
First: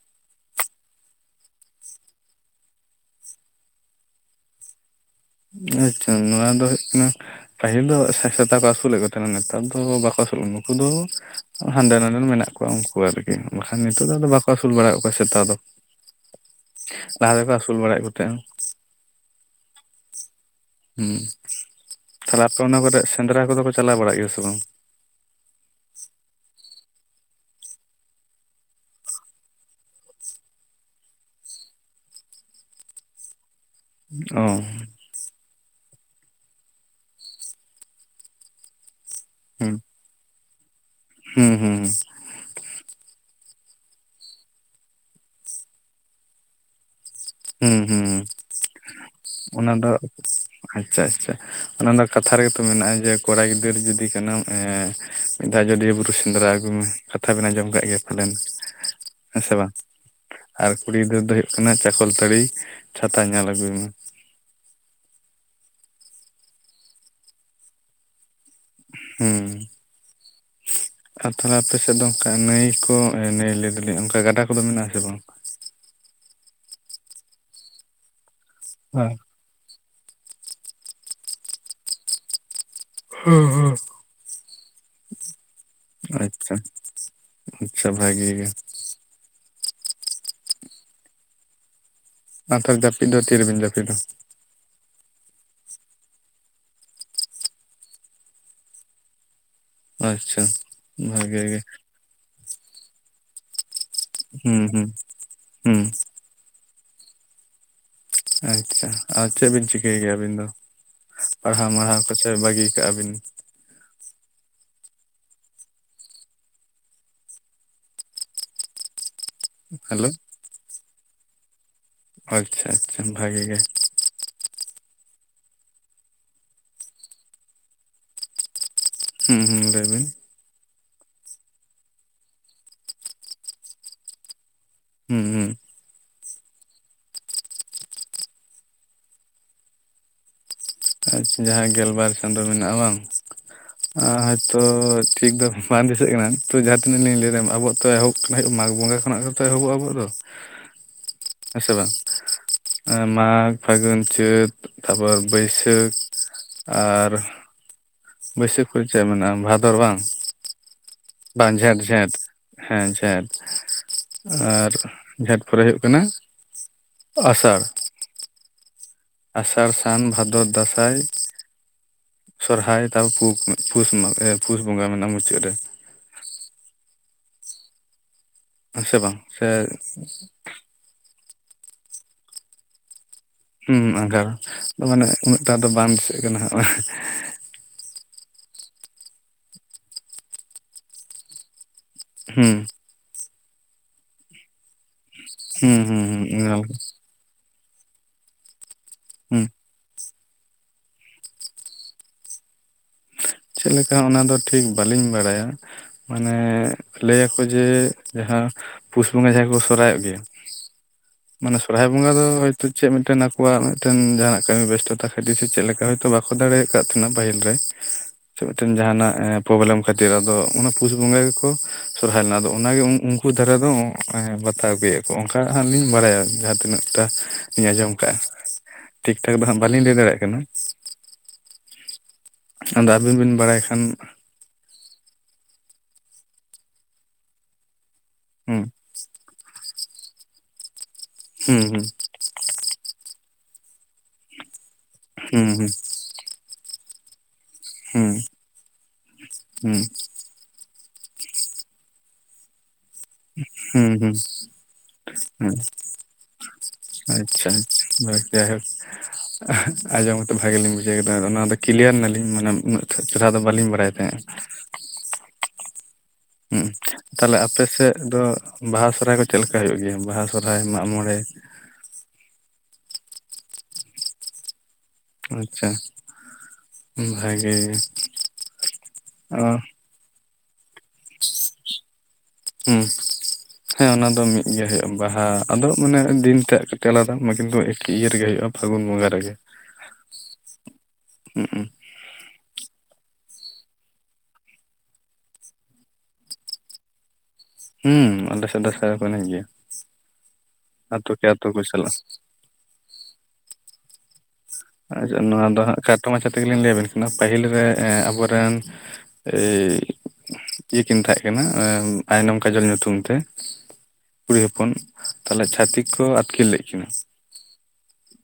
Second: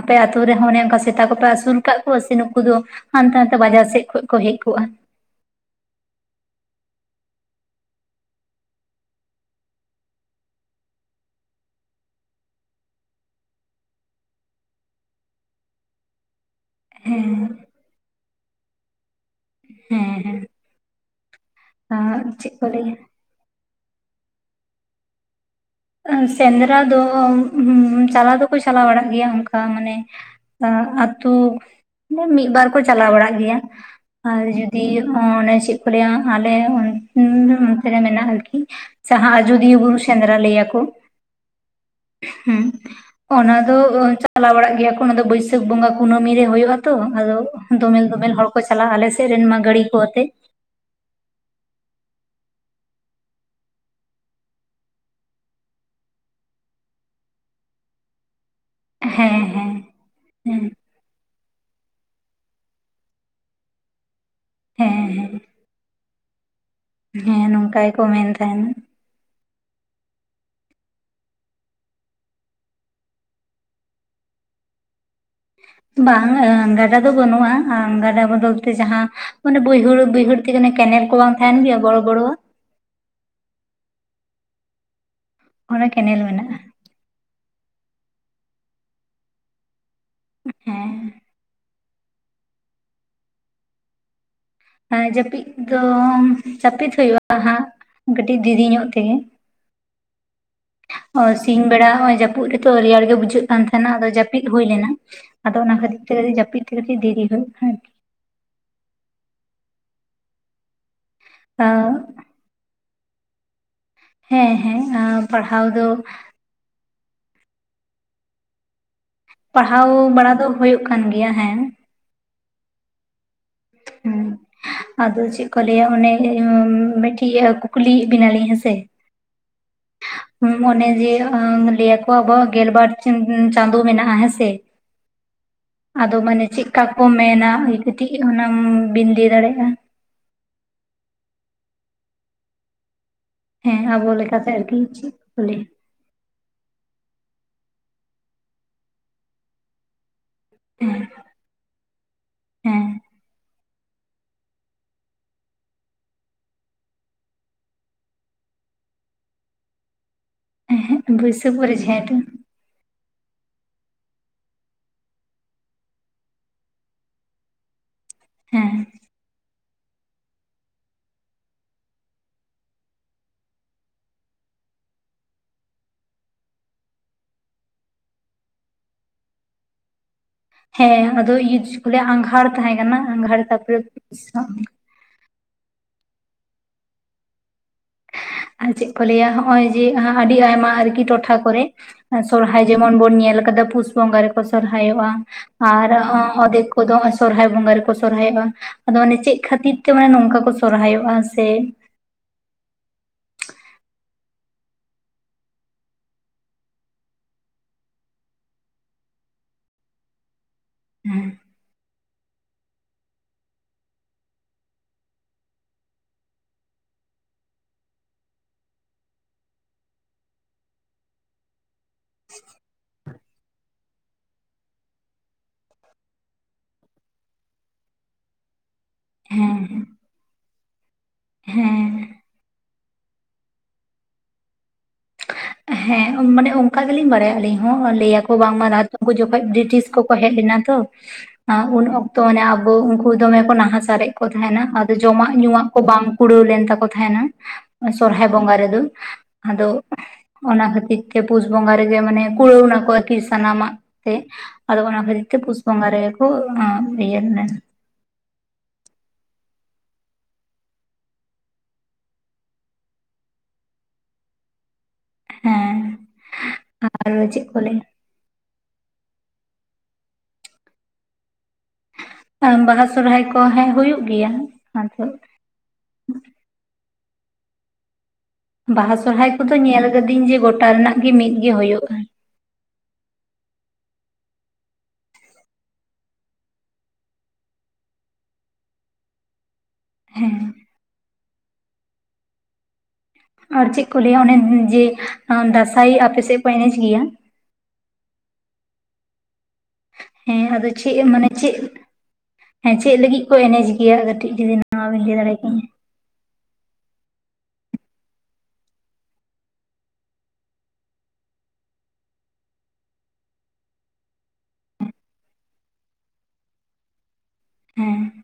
ᱟᱯᱮ ᱟᱛᱳ ᱨᱮᱦᱚᱸ ᱚᱱᱮ ᱚᱱᱠᱟᱹ ᱥᱮᱛᱟ ᱠᱚᱯᱮ ᱟᱹᱥᱩᱞ ᱠᱟᱫ ᱠᱚᱣᱟᱹ ᱥᱮ ᱱᱩᱠᱩ ᱫᱚ ᱦᱟᱱᱛᱮ ᱱᱟᱛᱮ ᱵᱟᱡᱟᱨ ᱥᱮᱫ ᱠᱷᱚᱱ ᱠᱚ ᱦᱮᱡ ᱠᱚᱜᱼᱟ, ᱟᱪᱪᱷᱟ ᱱᱚᱣᱟ ᱫᱚ ᱦᱩᱭᱩᱜ ᱠᱟᱱᱟ, ᱯᱟᱹᱦᱤᱞ ᱫᱚ ᱥᱮᱛᱟ ᱠᱚ ᱟᱹᱥᱩᱞᱮᱫ ᱠᱚ ᱛᱟᱦᱮᱱᱟ ᱱᱮᱛᱟᱨ ᱫᱚ ᱵᱟᱠᱚ ᱟᱹᱥᱩᱞᱮᱫ ᱠᱚᱣᱟ ᱱᱩᱠᱩ ᱫᱚ, ᱦᱟᱸᱰᱮ ᱱᱟᱰᱮ ᱢᱮᱱᱟᱜ ᱠᱚᱣᱟ ᱩᱱᱠᱩᱣᱟᱛᱮ ᱜᱮ ᱵᱟᱠᱷᱟᱱ ᱱᱤᱛᱳᱜ ᱫᱚ ᱟᱼᱫᱚ ᱵᱟᱹᱠᱚ ᱟᱹᱥᱩᱞ ᱵᱟᱹᱲᱟᱮᱫ ᱠᱚᱣᱟ ᱥᱮᱛᱟ ᱫᱚ, [unintelligible] ᱞᱟᱦᱟ ᱦᱮᱸ ᱨᱮᱠᱚ ᱟᱹᱥᱩᱞ ᱵᱟᱹᱲᱟᱭᱮᱫ ᱠᱚ ᱛᱟᱦᱮᱸᱼᱟ ᱦᱮᱸ ᱦᱮᱸ ᱩᱸ ᱛᱟᱦᱚᱞᱮ ᱪᱮᱫ ᱟᱯᱮ ᱠᱚ ᱚᱱᱟ ᱞᱟᱹᱭᱟ ᱠᱚᱨᱮ ᱥᱮᱸᱫᱽᱨᱟ ᱠᱚᱫᱚ ᱠᱚ ᱪᱟᱞᱟᱣ ᱵᱟᱲᱟᱜ ᱜᱮᱭᱟ ᱥᱮ ᱵᱟᱝ? ᱥᱮᱸᱫᱽᱨᱟ ᱫᱚ ᱪᱟᱞᱟᱣ ᱫᱚᱠᱚ ᱪᱟᱞᱟᱣ ᱵᱟᱲᱟᱜ ᱜᱮᱭᱟ ᱚᱱᱠᱟ ᱢᱟᱱᱮ, ᱟᱛᱩ ᱫᱚ ᱢᱤᱫ ᱵᱟᱨ ᱠᱚ ᱪᱟᱞᱟᱣ ᱵᱟᱲᱟᱜ ᱜᱮᱭᱟ᱾ ᱚ ᱟᱨ ᱡᱩᱫᱤ ᱚᱱᱮ ᱪᱮᱫ ᱞᱮᱭᱟ ᱟᱞᱮ ᱚᱱᱛᱮ ᱨᱮ ᱢᱮᱱᱟᱜ ᱟᱨᱠᱤ ᱡᱟᱦᱟ ᱟᱡᱚᱫᱤᱭᱟᱹ ᱵᱩᱨᱩ ᱥᱮᱸᱫᱽᱨᱟ ᱞᱟᱹᱭᱟ ᱠᱚ ᱠᱚ ᱦᱩᱸ ᱦᱩᱸ ᱦᱩᱸ ᱾ ᱦᱩᱸ ᱾ ᱚᱱᱟ ᱫᱚ ᱪᱟᱞᱟᱣ ᱵᱟᱲᱟᱜ ᱜᱮᱭᱟ ᱠᱚ ᱚᱱᱟ ᱫᱚ ᱵᱟᱹᱭᱥᱟᱹᱠᱷ ᱵᱚᱸᱜᱟ ᱠᱩᱱᱟᱹᱢᱤ ᱨᱮ ᱦᱳᱭᱳᱜᱼᱟ ᱛᱚ ᱟᱫᱚ ᱦᱩᱸ ᱾ ᱫᱚᱢᱮᱞ ᱦᱩᱸ ᱫᱚᱢᱮᱞ ᱦᱚᱲ ᱠᱚ ᱪᱟᱞᱟᱜᱼᱟ ᱟᱞᱮᱥᱮᱫ ᱨᱮᱱ ᱢᱟ ᱚᱱᱟ ᱜᱟᱹᱲᱰᱤ ᱫᱚ ᱠᱚ ᱟᱛᱮ᱾ ᱟᱪᱪᱷᱟ ᱟᱪᱪᱷᱟ ᱚᱱᱟ ᱫᱚ ᱠᱟᱛᱷᱟ ᱨᱮᱜᱮ ᱛᱚ ᱢᱮᱱᱟᱜᱼᱟ ᱡᱮ ᱠᱚᱲᱟ ᱜᱤᱫᱽᱟᱹᱨ ᱡᱩᱫᱤ ᱠᱟᱱᱟᱢ ᱮᱻ ᱢᱤᱫ ᱫᱷᱟᱣ ᱟᱡᱚᱫᱤᱭᱟᱹ ᱵᱩᱨᱩ ᱥᱮᱸᱫᱽᱨᱟ ᱟᱹᱜᱩᱭ ᱢᱮ ᱠᱟᱛᱷᱟ ᱵᱮᱱ ᱟᱸᱡᱚᱢ ᱠᱫ ᱜᱮᱭᱟ ᱯᱟᱞᱮᱱ ᱾ ᱦᱮᱸ ᱥᱮ ᱵᱟᱝ ᱦᱮᱸ ᱟᱨ ᱠᱩᱲᱤ ᱜᱤᱫᱨᱟᱹᱨᱟᱹ ᱫᱚ ᱦᱩᱭᱩᱜ ᱠᱟᱱᱟ ᱪᱟ ᱠᱚᱞᱛᱟᱹᱲᱤ ᱪᱷᱟᱛᱟ ᱧᱮᱞ ᱟᱹᱜᱩᱭ ᱢᱮ ᱾ ᱦᱮᱸ ᱦᱮᱸ ᱾ ᱦᱮᱸ ᱱᱚᱝᱠᱟ ᱜᱮᱠᱚ ᱢᱮᱱ ᱛᱟᱦᱮᱸᱱᱟ ᱾ ᱦᱩᱸ ᱾ ᱟᱨ ᱛᱟᱦᱞᱮ ᱟᱯᱮ ᱥᱮᱫ ᱫᱚ ᱚᱱᱠᱟ ᱱᱟᱹᱭ ᱠᱚ ᱱᱟᱹᱭ ᱞᱟᱹᱭ ᱫᱟᱞᱤᱧ ᱚᱱᱠᱟ ᱜᱟᱰᱟ ᱠᱚᱫᱚ ᱢᱮᱱᱟᱜ-ᱟ ᱥᱮ ᱵᱟᱝ? ᱵᱟᱝ-ᱟ ᱜᱟᱰᱟ ᱫᱚ ᱵᱟᱹᱱᱩᱜᱼᱟ ᱜᱟᱰᱟ ᱵᱚᱫᱚᱞ ᱛᱮ ᱡᱟᱦᱟᱸ, ᱢᱟᱱᱮ ᱵᱟᱹᱭᱦᱟᱹᱲ ᱵᱟᱹᱭᱦᱟ. ᱲᱨ ᱛᱮ ᱚᱱᱮ ᱠᱮᱱᱮᱞ ᱠᱚ ᱵᱟᱝ ᱛᱟᱦᱮᱱ ᱜᱮᱭᱟ ᱵᱚᱲᱚ ᱵᱚᱲᱚᱼᱟᱜ ᱾ ᱦᱮᱸ ᱦᱮᱸ ᱚᱱᱟ ᱠᱮᱱᱮᱞ ᱟᱪᱪᱷᱟ ᱢᱮᱱᱟᱜᱼᱟ ᱾ ᱟᱪᱪᱷᱟ ᱵᱷᱟᱹᱜᱤ ᱜᱮ ᱾ ᱦᱮᱸ ᱾ ᱟᱨ ᱛᱟᱨ ᱡᱟᱹᱯᱤᱫ ᱫᱚ ᱛᱤ ᱨᱮᱵᱤᱱ ᱡᱟᱹᱯᱤᱫᱟ? ᱦᱮᱸ ᱡᱟᱹᱯᱤᱫ ᱫᱚ ᱡᱟᱹᱯᱤᱫᱽ ᱦᱩᱭᱩᱜ-ᱟ ᱦᱟᱸᱜ ᱠᱟᱹᱴᱤᱡ ᱫᱤᱨᱤ ᱧᱚᱜ ᱛᱮᱜᱮ ᱾ ᱟᱪᱪᱷᱟ ᱾ ᱦᱚᱭ ᱥᱤᱧ ᱵᱮᱲᱟ ᱦᱚᱸ ᱡᱟᱹᱯᱩᱫ ᱨᱮᱛᱚ ᱨᱮᱭᱟᱲ ᱜᱮ ᱵᱩᱡᱷᱟᱹᱜ ᱠᱟᱱ ᱛᱟᱦᱮᱱᱟ ᱟᱫᱚ ᱡᱟᱹᱯᱤᱫ ᱦᱩᱸ ᱦᱩᱭ ᱦᱩᱸ ᱞᱮᱱᱟ ᱟᱫᱚ ᱚᱱᱟ ᱦᱩᱸ ᱠᱷᱟᱹᱛᱤᱨ ᱛᱮ ᱡᱟᱹᱯᱤᱫ ᱛᱮ ᱠᱟᱹᱴᱤᱡ ᱫᱮᱨᱤ ᱦᱩᱭᱩᱜᱼᱟ ᱾ ᱟᱪᱪᱷᱟ ᱟᱨ ᱪᱮᱫ ᱵᱤᱱ ᱪᱤᱠᱟᱹᱭ ᱠᱮᱭᱟ ᱟᱹᱵᱤᱱ ᱫᱚ ᱯᱟᱲᱦᱟᱣ ᱟᱨᱠᱤ᱾ ᱟᱸ ᱢᱟᱲᱦᱟᱣᱛᱮᱫ? ᱥᱮ ᱵᱟᱹᱜᱤ ᱠᱟᱜ-ᱟ ᱵᱤᱱ ᱾ ᱦᱮᱸ ᱦᱮᱸ ᱟ ᱯᱟᱲᱦᱟᱣ ᱫᱚ ᱯᱟᱲᱦᱟᱣ ᱦᱮᱞᱳ ᱵᱟᱲᱟ ᱫᱚ ᱦᱩᱭᱩᱜ ᱠᱟᱱ ᱜᱮᱭᱟ ᱦᱮᱸ ᱾ ᱟᱪᱪᱷᱟ ᱟᱪᱪᱷᱟ ᱵᱷᱟᱜᱤ ᱜᱮ ᱾ ᱦᱮᱸ ᱾ ᱟᱫᱚ ᱪᱮᱫ ᱠᱚ ᱞᱟᱹᱭᱟ ᱚᱱᱮ ᱮᱸ ᱢᱤᱫᱴᱤᱡ ᱠᱩᱠᱞᱤᱭᱮ ᱵᱮᱱᱟᱞᱤᱧ ᱦᱮᱸᱥᱮ? ᱦᱩᱸ ᱦᱩᱸ ᱞᱟᱹᱭ ᱵᱤᱱ ᱾ ᱢᱚᱱᱮ ᱡᱮ ᱞᱟᱹᱭ ᱟᱠᱚ ᱟᱵᱚᱣᱟᱜ ᱜᱮᱞᱵᱟᱨ ᱪᱟᱸᱫᱚ ᱢᱮᱱᱟᱜ-ᱟ ᱦᱮᱸᱥᱮ ᱦᱩᱸ ᱦᱩᱸ ᱟᱫᱚ ᱢᱟᱱᱮ ᱪᱮᱫᱠᱟ ᱠᱚ ᱢᱮᱱᱟ ᱠᱟᱹᱴᱤᱡ ᱚᱱᱟᱢ ᱵᱤᱱ ᱞᱟᱹᱭ ᱫᱟᱲᱮᱭᱟᱜᱼᱟ ᱾ ᱟᱪᱪᱷᱟ ᱡᱟᱦᱟᱸ ᱜᱮᱞᱵᱟᱨ ᱪᱟᱸᱫᱚ ᱢᱮᱱᱟᱜ-ᱟ ᱵᱟᱝ ᱦᱮᱸ ᱟᱵᱚ ᱾ ᱞᱮᱠᱟᱛᱮ ᱟᱭᱛᱚ ᱟᱨᱠᱤ ᱪᱮᱫ ᱴᱷᱤᱠ ᱠᱚ ᱫᱚ ᱞᱟᱹᱭᱟ ᱵᱟᱝ ᱫᱤᱥᱟᱹᱜ ᱠᱟᱱᱟ ᱾ ᱛᱚ ᱡᱟᱦᱟᱸᱤᱱᱟᱹᱜ ᱞᱤᱧ ᱞᱟᱹᱭᱟᱢ ᱟᱵᱚᱣᱟᱜᱛᱚ ᱮᱦᱚᱵ ᱠᱟᱱᱟ ᱢᱟᱜᱽ ᱵᱚᱸᱜᱟ ᱠᱷᱚᱱᱟᱜ ᱜᱮᱛᱚ ᱮᱦᱚᱵᱚᱜ-ᱟ ᱟᱵᱚᱣᱟᱜ ᱫᱚ ᱾ ᱦᱮᱸ ᱥᱮ ᱵᱟᱝ ᱦᱮᱸ ᱢᱟᱜᱽ, ᱯᱷᱟᱹᱜᱩᱱ ᱪᱟᱹᱛ ᱛᱟᱯᱚᱨ ᱵᱟᱹᱭᱥᱟᱹᱠᱷ ᱟᱨ ᱵᱟᱹᱭᱥᱟᱹᱠᱷ ᱠᱚ ᱪᱮᱫ ᱢᱮᱱᱟᱜᱼᱟ ᱵᱷᱟᱫᱚᱨ ᱵᱟᱝ ᱦᱮᱸ ᱦᱮᱸ ᱵᱟᱝ ᱵᱟᱹᱭᱥᱟᱹᱠᱷ ᱯᱚᱨᱮ ᱡᱷᱮᱸᱴ ᱡᱷᱮᱸᱴ ᱾ ᱦᱮᱸ ᱡᱷᱮᱸᱴ ᱟᱨ ᱡᱷᱮᱸᱴ ᱯᱚᱨᱮ ᱦᱩᱭᱩᱜ ᱠᱟᱱᱟ ᱟᱥᱟᱲ ᱦᱮᱸ ᱾ ᱟᱥᱟᱲ ᱥᱟᱱ ᱵᱷᱟᱫᱚᱨ ᱫᱟᱸᱥᱟᱭ ᱥᱚᱨᱦᱟᱭ ᱛᱟᱯᱚᱨ ᱯᱩ ᱯᱩᱥ ᱵᱚᱸᱜᱟ ᱢᱮᱱᱟᱜ-ᱟ ᱢᱩᱪᱟᱹᱫ ᱨᱮ ᱾ ᱦᱮᱸ ᱥᱮ ᱵᱟᱝ ᱥᱮ ᱦᱮᱸ ᱟᱫᱚ ᱤᱭᱩᱡᱽ ᱵᱚᱞᱮ ᱟᱸᱜᱷᱟᱲ ᱛᱟᱦᱮᱸ ᱠᱟᱱᱟ ᱟᱸᱜᱷᱟᱲ ᱛᱟᱯᱚᱨᱮ ᱦᱮᱸ ᱟᱸᱜᱷᱟᱲ ᱢᱟᱱᱮ ᱩᱱᱟᱹᱜᱴᱟ ᱫᱚ ᱵᱟᱝ ᱫᱤᱥᱟᱹᱜ ᱠᱟᱱᱟᱜ ᱟᱨ ᱪᱮᱫ ᱠᱚ ᱞᱟᱹᱭᱟ ᱦᱚᱜ-ᱚᱭ ᱡᱮ ᱟᱹᱰᱤ ᱟᱭᱢᱟ ᱟᱨᱠᱤ ᱴᱚᱴᱷᱟ ᱠᱚᱨᱮ ᱦᱩᱸ ᱥᱚᱨᱦᱟᱭ ᱡᱚᱜ ᱢᱚᱱ ᱵᱚᱱ ᱧᱮᱞ ᱟᱠᱟᱫᱟ ᱯᱩᱥ ᱵᱚᱸᱜᱟ ᱨᱮᱠᱚ ᱥᱚᱨᱦᱟᱭᱚᱜ-ᱟ ᱦᱩᱸ ᱟᱨ ᱦᱩᱸ ᱦᱩᱸ ᱚᱫᱷᱮᱠ ᱠᱚᱫᱚ ᱥᱚᱨᱦᱟᱭ ᱵᱚᱸᱜᱟ ᱨᱮᱠᱚ ᱥᱚᱨᱦᱟᱭᱚᱜ-ᱟ ᱟᱫᱚ ᱢᱟᱱᱮ ᱪᱮᱫ ᱦᱩᱸ ᱠᱷᱟᱹᱛᱤᱨ ᱛᱮ ᱢᱟᱱᱮ ᱱᱚᱝᱠᱟ ᱠᱚ ᱥᱚᱨᱦᱟᱭᱚᱜ-ᱟ ᱥᱮ ᱪᱮᱫᱞᱮᱠᱟ ᱚᱱᱟᱫᱚ ᱴᱷᱤᱠ ᱵᱟᱹᱞᱤᱧ ᱵᱟᱲᱟᱭᱟ ᱢᱟᱱᱮ ᱞᱟᱹᱭᱟᱠᱚ ᱡᱮ ᱡᱟᱦᱟᱸ ᱯᱩᱥ ᱵᱚᱸᱜᱟ ᱡᱟᱦᱟᱸ ᱠᱚ ᱥᱚᱨᱦᱟᱭᱚᱜ ᱜᱮᱭᱟ᱾ ᱦᱮᱸ ᱢᱟᱱᱮ ᱥᱚᱨᱦᱟᱭ ᱵᱚᱸᱜᱟ ᱫᱚ ᱦᱚᱭᱛᱚ ᱪᱮᱫ ᱢᱤᱫᱴᱮᱱ ᱟᱠᱚᱣᱟᱜ ᱢᱤᱫᱴᱮᱱ ᱡᱟᱦᱟᱱᱟᱜ ᱠᱟᱹᱢᱤ ᱵᱮᱥᱴᱚᱛᱟ ᱠᱷᱟᱹᱛᱤᱨ ᱥᱮ ᱪᱮᱫ ᱞᱮᱠᱟ ᱦᱚᱭ ᱛᱚ ᱵᱟ ᱠᱚ ᱫᱟᱲᱮᱭ ᱟᱠᱟᱫ ᱛᱟᱦᱮᱱᱟ ᱯᱟᱹᱦᱤᱞ ᱨᱮ ᱥᱮ ᱢᱤᱫᱴᱮᱱ ᱡᱟᱦᱟᱱᱟᱜ ᱯᱨᱚᱵᱞᱮᱢ ᱠᱷᱟᱹᱛᱤᱨ ᱟᱫᱚ ᱚᱱᱟ ᱯᱩᱥ ᱵᱚᱸᱜᱟ ᱜᱮᱠᱚ ᱥᱚᱨᱦᱟᱭ ᱞᱮᱱᱟ ᱟᱫᱚ ᱚᱱᱟᱜᱮ ᱩᱱ ᱩᱱ ᱩᱱᱠᱩ ᱫᱷᱟᱨᱟ ᱫᱚ ᱵᱟᱛᱟᱣ ᱟᱹᱜᱩᱭᱮᱫ ᱠᱚ ᱚᱱᱠᱟ ᱦᱟᱜ ᱞᱤᱧ ᱵᱟᱲᱟᱭᱟ ᱡᱟᱦᱟᱸ ᱛᱤᱱᱟᱹᱜᱴᱟ ᱞᱤᱧ ᱟᱸᱡᱚᱢ ᱠᱟᱜ-ᱟ ᱴᱷᱤᱠ ᱴᱷᱟᱠ ᱫᱚ ᱦᱟᱸᱜ ᱵᱟᱹᱞᱤᱧ ᱦᱮᱸ ᱞᱟᱹᱭ ᱫᱟᱲᱮᱭᱟᱜ ᱠᱟᱱᱟ ᱦᱮᱸ ᱟᱫᱚ ᱟᱹᱵᱤᱱ ᱵᱤᱱ ᱵᱟᱲᱟᱭ ᱠᱷᱟᱱ ᱦᱮᱸ ᱢᱟᱱᱮ ᱚᱱᱠᱟ ᱜᱮᱞᱤᱧ ᱵᱟᱲᱟᱭᱟ ᱟᱹᱞᱤᱧ ᱦᱚᱸ ᱞᱟᱹᱭᱟᱠᱚ ᱦᱩᱸ ᱵᱟᱝᱢᱟ ᱨᱟᱡᱽ ᱩᱱᱠᱩ ᱡᱚᱠᱷᱚᱡ ᱵᱨᱤᱴᱤᱥ ᱠᱚ ᱠᱚ ᱦᱮᱡ ᱞᱮᱱᱟ ᱛᱚ ᱦᱩᱸ ᱦᱩᱸ ᱩᱱ ᱚᱠᱛᱚ ᱢᱟᱱᱮ ᱟᱵᱚ ᱩᱱᱠᱩ ᱫᱚᱢᱮ ᱠᱚ ᱱᱟᱦᱟᱪᱟᱨᱮᱫ ᱠᱚ ᱛᱟᱦᱮᱸᱱᱟ ᱡᱚᱢᱟᱜ ᱦᱩᱸ ᱧᱩᱣᱟᱜ ᱦᱩᱸ ᱠᱚ ᱵᱟᱝ ᱠᱩᱲᱟᱹᱣ ᱞᱮᱱ ᱛᱟᱠᱚ ᱛᱟᱦᱮᱱᱟ᱾ ᱦᱩᱸ ᱥᱚᱦᱨᱟᱭ ᱵᱚᱸᱜᱟ ᱨᱮᱫᱚ ᱟᱫᱚ ᱦᱩᱸ ᱚᱱᱟ ᱠᱷᱟᱹᱛᱤᱨ ᱛᱮ ᱯᱩᱥ ᱵᱚᱸᱜᱟ ᱨᱮᱜᱮ ᱢᱟᱱᱮ ᱠᱩᱲᱟᱹᱣ ᱱᱟᱠᱚ᱾ ᱠᱤ ᱥᱟᱱᱟᱢᱟᱜ ᱦᱩᱸ ᱛᱮ ᱦᱩᱸ ᱟᱫᱚ ᱚᱱᱟ ᱠᱷᱟᱹᱛᱤᱨ ᱛᱮ ᱦᱩᱸ ᱯᱩᱥ ᱵᱚᱸᱜᱟ ᱨᱮᱜᱮ ᱠᱚ ᱤᱭᱟᱹ ᱞᱮᱱᱟ᱾ [inaudible] ᱡᱟᱭᱦᱚᱠ [unintelligible] ᱟᱸᱡᱚᱢ ᱠᱟᱛᱮ ᱵᱷᱟᱜᱮ ᱞᱤᱧ ᱵᱩᱡᱷᱟᱹᱣ ᱠᱮᱫᱟ ᱚᱱᱟ ᱫᱚ ᱠᱞᱤᱭᱟ. ᱨ ᱮᱱᱟ ᱞᱤᱧ ᱢᱟᱱᱮ ᱩᱱᱟᱹᱜ ᱪᱮᱨᱦᱟ ᱫᱚ ᱵᱟᱹᱞᱤᱧ ᱵᱟᱲᱟᱭ ᱛᱟᱦᱮᱸᱫ ᱦᱮᱸ ᱦᱩᱸᱜ-ᱩᱸ ᱟᱨ ᱛᱟᱦᱚᱞᱮ ᱪᱮᱫ ᱠᱚ ᱟᱯᱮ ᱞᱟᱹᱭᱟ ᱥᱮᱫ ᱫᱚ ᱵᱟᱦᱟ ᱥᱚᱦᱨᱟᱭ ᱠᱚ ᱪᱮᱫ ᱞᱮᱠᱟ ᱦᱩᱭᱩᱜ ᱜᱮᱭᱟ ᱵᱟᱦᱟ ᱥᱚᱦᱨᱟᱭ ᱢᱟᱜ ᱢᱚᱬᱮ ᱟ.... ᱵᱟᱦᱟ ᱥᱚᱨᱦᱟᱭ ᱠᱚ ᱦᱮᱸᱜ ᱦᱩᱭᱩᱜ ᱜᱮᱭᱟ ᱟᱫᱚ ᱟᱪᱪᱷᱟ ᱵᱷᱟᱜᱮ ᱜᱮ ᱵᱟᱦᱟ ᱥᱚᱦᱨᱟᱭ ᱚ ᱠᱚᱫᱚᱧ ᱧᱮᱞ ᱟᱠᱟᱫᱤᱧ ᱡᱮ ᱜᱚᱴᱟ ᱨᱮᱱᱟᱜ ᱜᱤ ᱢᱤᱫ ᱜᱤ ᱦᱚᱭᱚᱜᱼᱟ ᱦᱩᱸ ᱦᱮᱸ ᱚᱱᱟ ᱫᱚ ᱢᱤᱫᱜᱮ ᱦᱚᱭᱚᱜᱼᱟ ᱵᱟᱦᱟ ᱟᱫᱚ ᱢᱟᱱᱮ ᱫᱤᱱ ᱛᱮᱜ ᱠᱟᱹᱴᱤᱡ ᱟᱞᱟᱫᱟ ᱢᱟ ᱠᱤᱱᱛᱩ ᱮᱠᱤ ᱤᱭᱟ. ᱨᱮᱜᱮ ᱦᱚᱭᱚᱜᱼᱟ ᱯᱷᱟᱹᱜᱩᱱ ᱵᱚᱸᱜᱟ ᱨᱮ ᱜᱮ ᱦᱮᱸ ᱦᱩᱸ ᱟᱨ ᱪᱮᱫ ᱠᱚ ᱞᱟᱹᱭᱟ ᱚᱱᱮ ᱡᱮ ᱫᱟᱸᱥᱟᱭ ᱟᱯᱮᱥᱮᱫ ᱠᱚ ᱮᱱᱮᱡ ᱜᱮᱭᱟ ᱦᱩᱸ ᱟᱞᱮᱥᱮᱫ ᱫᱟᱸᱥᱟᱭ ᱠᱚ ᱮᱱᱮᱡ ᱜᱮᱭᱟ ᱦᱮᱸ ᱟᱫᱚ ᱪᱮᱫ ᱟᱛᱳ ᱠᱮ ᱢᱟᱱᱮ ᱟᱛᱳ ᱪᱮᱫ ᱠᱚ ᱪᱟᱞᱟᱜᱼᱟ ᱦᱮᱸ ᱪᱮᱫ ᱞᱟᱹᱜᱤᱫ ᱠᱚ ᱮᱱᱮᱡ ᱜᱮᱭᱟ ᱠᱟᱹᱴᱤᱡ ᱡᱩᱫᱤ ᱱᱚᱶᱟ ᱵᱤᱱ ᱞᱟᱹᱭ ᱟᱪᱪᱷᱟ ᱫᱟᱲᱮ ᱱᱚᱣᱟ ᱫᱚ ᱠᱮᱭᱟ ᱦᱟᱸᱜ ᱠᱷᱟᱴᱚ ᱢᱟᱪᱷᱟ ᱛᱮᱜᱮ ᱞᱤᱧ ᱞᱟᱹᱭ ᱟᱵᱤᱱ ᱠᱟᱱᱟ ᱯᱟᱹᱦᱤᱞ ᱨᱮ ᱟᱵᱚᱨᱮᱱ ᱮ ᱤᱭᱟᱹ ᱠᱤᱱ ᱛᱟᱦᱮᱸ ᱠᱟᱱᱟ ᱟᱭᱱᱚᱢ ᱠᱟᱡᱚᱞ ᱧᱩᱛᱩᱢ ᱛᱮ ᱠᱩᱲᱤ ᱦᱚᱯᱚᱱ ᱛᱟᱦᱚᱞᱮ ᱪᱷᱷᱟᱛᱤᱠ ᱠᱚ ᱟᱹᱛᱠᱤᱨ ᱞᱮᱫ ᱠᱤᱱᱟᱹ ᱦᱮᱸ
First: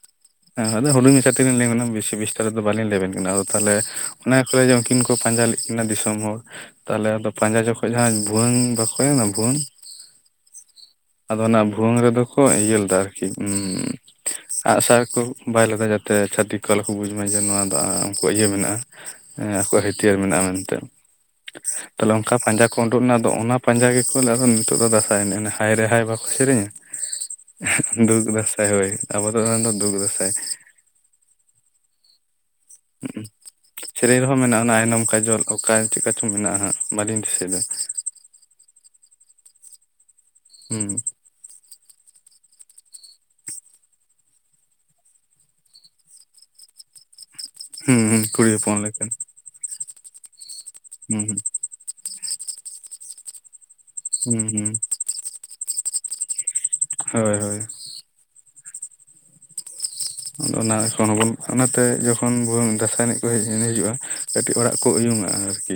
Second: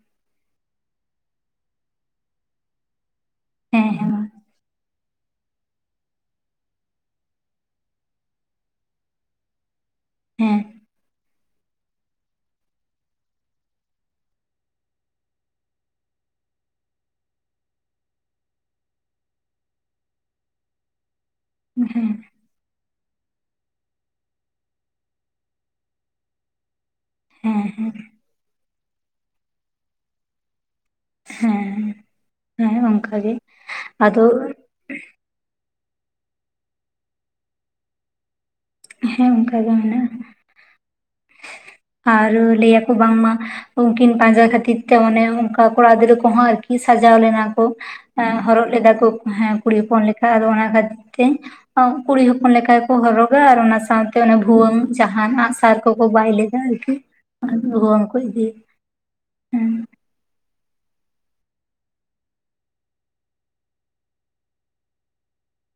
ᱦᱮᱸ ᱟᱫᱚ ᱦᱩᱰᱤᱧ ᱢᱟᱪᱷᱟ ᱞᱤᱧ ᱞᱟᱹᱭ ᱵᱮᱥᱤ ᱵᱤᱥᱛᱟᱨᱤᱛ ᱫᱚ ᱵᱟᱹᱞᱤᱧ ᱛᱮ ᱞᱤᱧ ᱞᱟᱹᱭ ᱟᱵᱤᱱᱟ ᱵᱤᱥᱤ ᱵᱤᱥᱛᱟᱨ ᱛᱮ ᱫᱚ ᱵᱟ. ᱞᱤᱧ ᱞᱟ. ᱭ ᱟᱵᱤᱱ ᱠᱟᱱᱟ ᱟᱫᱚ ᱛᱟᱦᱚᱞᱮ ᱦᱮᱸ ᱦᱮᱸ ᱢᱟ ᱚᱱᱟ ᱠᱚᱨᱮ ᱩᱱᱠᱤᱱ ᱠᱚ ᱯᱟᱸᱡᱟ ᱞᱮᱫ ᱠᱤᱱᱟ ᱫᱤᱥᱚᱢ ᱦᱚᱲ ᱛᱟᱦᱚᱞᱮ ᱟᱫᱚ ᱯᱟᱸᱡᱟ ᱡᱚᱠᱷᱚᱡ ᱡᱟᱦᱟᱸ ᱵᱷᱩᱣᱟᱹᱝ ᱵᱟᱠᱚᱭᱮᱱᱟ ᱵᱷᱩᱣᱟᱹᱝ ᱦᱮᱸ ᱟᱫᱚ ᱚᱱᱟ ᱵᱷᱩᱣᱟᱟᱹᱝ ᱨᱮᱫᱚ ᱠᱚ ᱤᱭᱟᱹ ᱞᱮᱫᱟ ᱟᱨᱠᱤ ᱩᱸᱻ ᱟᱜᱼᱥᱟᱨ ᱠᱚ ᱵᱟᱭ ‌ᱞᱮᱫᱟ ᱡᱟᱛᱮ ᱛᱮ ᱪᱷᱟᱹᱛᱤᱠ ᱠᱚ ᱟᱞᱚ ᱠᱚ ᱵᱩᱡᱽ ᱢᱟ ᱡᱮ ᱱᱚᱶᱟ ᱫᱚ ᱩᱱᱠᱩᱣᱟᱜ ᱤᱭᱟᱹ ᱢᱮᱱᱟᱜᱼᱟ ᱦᱮᱸ ᱟᱠᱚᱣᱟᱜ ᱦᱟᱹᱛᱭᱟᱹᱨ ᱢᱮᱱᱟᱜᱼᱟ ᱢᱮᱱᱛᱮ ᱦᱮᱸ ᱛᱟᱦᱞᱮ ᱚᱱᱠᱟ ᱯᱟᱸᱡᱟ ᱠᱚ ᱚᱸᱰᱚᱸᱝ ᱞᱮᱱᱟ ᱟᱫᱚ ᱚᱱᱟ ᱯᱟᱸᱡᱟ ᱜᱮ ᱠᱚ ᱟᱫᱚ ᱱᱤᱛᱚᱜ ᱫᱚ ᱫᱟᱸᱥᱟᱭ ᱮᱱᱮᱡ ᱦᱟᱭᱨᱮ ᱦᱟᱭ ᱵᱟᱠᱚ ᱥᱮᱨᱮᱧᱟ ᱦᱮᱸ [unintelligible] ᱫᱩᱠ ᱫᱟᱸᱥᱟᱭ ᱦᱚᱭ ᱟᱵᱚ ᱫᱚ ᱚᱱᱟ ᱫᱩᱠ ᱫᱟᱸᱥᱟᱭ ᱦᱮᱸ ᱦᱮᱸ ᱚᱱᱠᱟᱜᱮ ᱥᱮᱨᱮᱧ ᱟᱫᱚ ᱨᱮᱦᱚᱸ ᱢᱮᱱᱟᱜᱼᱟ ᱟᱭᱱᱚᱢ ᱠᱟᱡᱚᱞ ᱚᱠᱟ ᱪᱮᱫᱠᱟ ᱪᱚᱝ ᱢᱮᱱᱟᱜᱼᱟ ᱦᱟᱸᱜ ᱵᱟᱹᱞᱤᱧ ᱫᱤᱥᱟᱹᱭ ᱮᱫᱟ ᱦᱮᱸ ᱚᱱᱠᱟ ᱜᱮ ᱢᱮᱱᱟᱜᱼᱟ ᱦᱩᱸ ᱟᱨ ᱞᱟᱹᱭ ᱟᱠᱚ ᱵᱟᱝᱢᱟ ᱩᱱᱠᱤᱱ ᱯᱟᱸᱡᱟ ᱠᱷᱟᱹᱛᱤᱨ ᱛᱮ ᱚᱱᱮ ᱚᱱᱠᱟ ᱠᱚᱲᱟ ᱜᱤᱫᱽᱨᱟᱹ ᱠᱚᱦᱚᱸ ᱟᱨᱠᱤ ᱥᱟᱡᱟᱣ ᱞᱮᱱᱟ ᱠᱚ ᱦᱩᱸ ᱦᱩᱸ ᱟ... ᱠᱩᱲᱤ ᱦᱚᱨᱚᱜ ᱦᱚᱯᱚᱱ ᱞᱮᱫᱟ ᱞᱮᱠᱟ ᱠᱚ ᱠᱩᱲᱤ ᱦᱚᱯᱚᱱ ᱞᱮᱠᱟ ᱟᱫᱚ ᱚᱱᱟ ᱠᱷᱟᱹᱛᱤᱨ ᱛᱮ ᱦᱩᱸ ᱠᱩᱲᱤ ᱦᱚᱯᱚᱱ ᱞᱮᱠᱟ ᱠᱚ ᱦᱚᱨᱚᱜᱟ ᱟᱨ ᱚᱱᱟ ᱥᱟᱶᱛᱮ ᱛᱮ ᱦᱩᱸ ᱦᱩᱸ ᱵᱷᱩᱣᱟᱹᱝ ᱡᱟᱦᱟᱱ ᱟᱜ-ᱥᱟᱨ ᱠᱚᱠᱚ ᱵᱟᱭ ᱞᱮᱫᱟ ᱟᱨᱠᱤ ᱦᱳᱭ ᱚᱱᱟ ᱦᱳᱭ ᱵᱷᱩᱣᱟᱹᱝ ᱠᱚ ᱤᱫᱤ ᱦᱮᱸ ᱟᱫᱚ ᱚᱱᱟ ᱥᱚᱱ ᱟᱵᱚᱱ ᱚᱱᱟᱛᱮ ᱡᱚᱠᱷᱚᱱ ᱵᱚᱱ ᱫᱟᱸᱥᱟᱭ ᱮᱱᱮᱡ ᱠᱚ ᱦᱤᱡᱩᱜᱼᱟ ᱠᱟᱹᱴᱤᱡ ᱚᱲᱟᱜ ᱠᱚ ᱩᱭᱩᱝ-ᱟ ᱟᱨᱠᱤ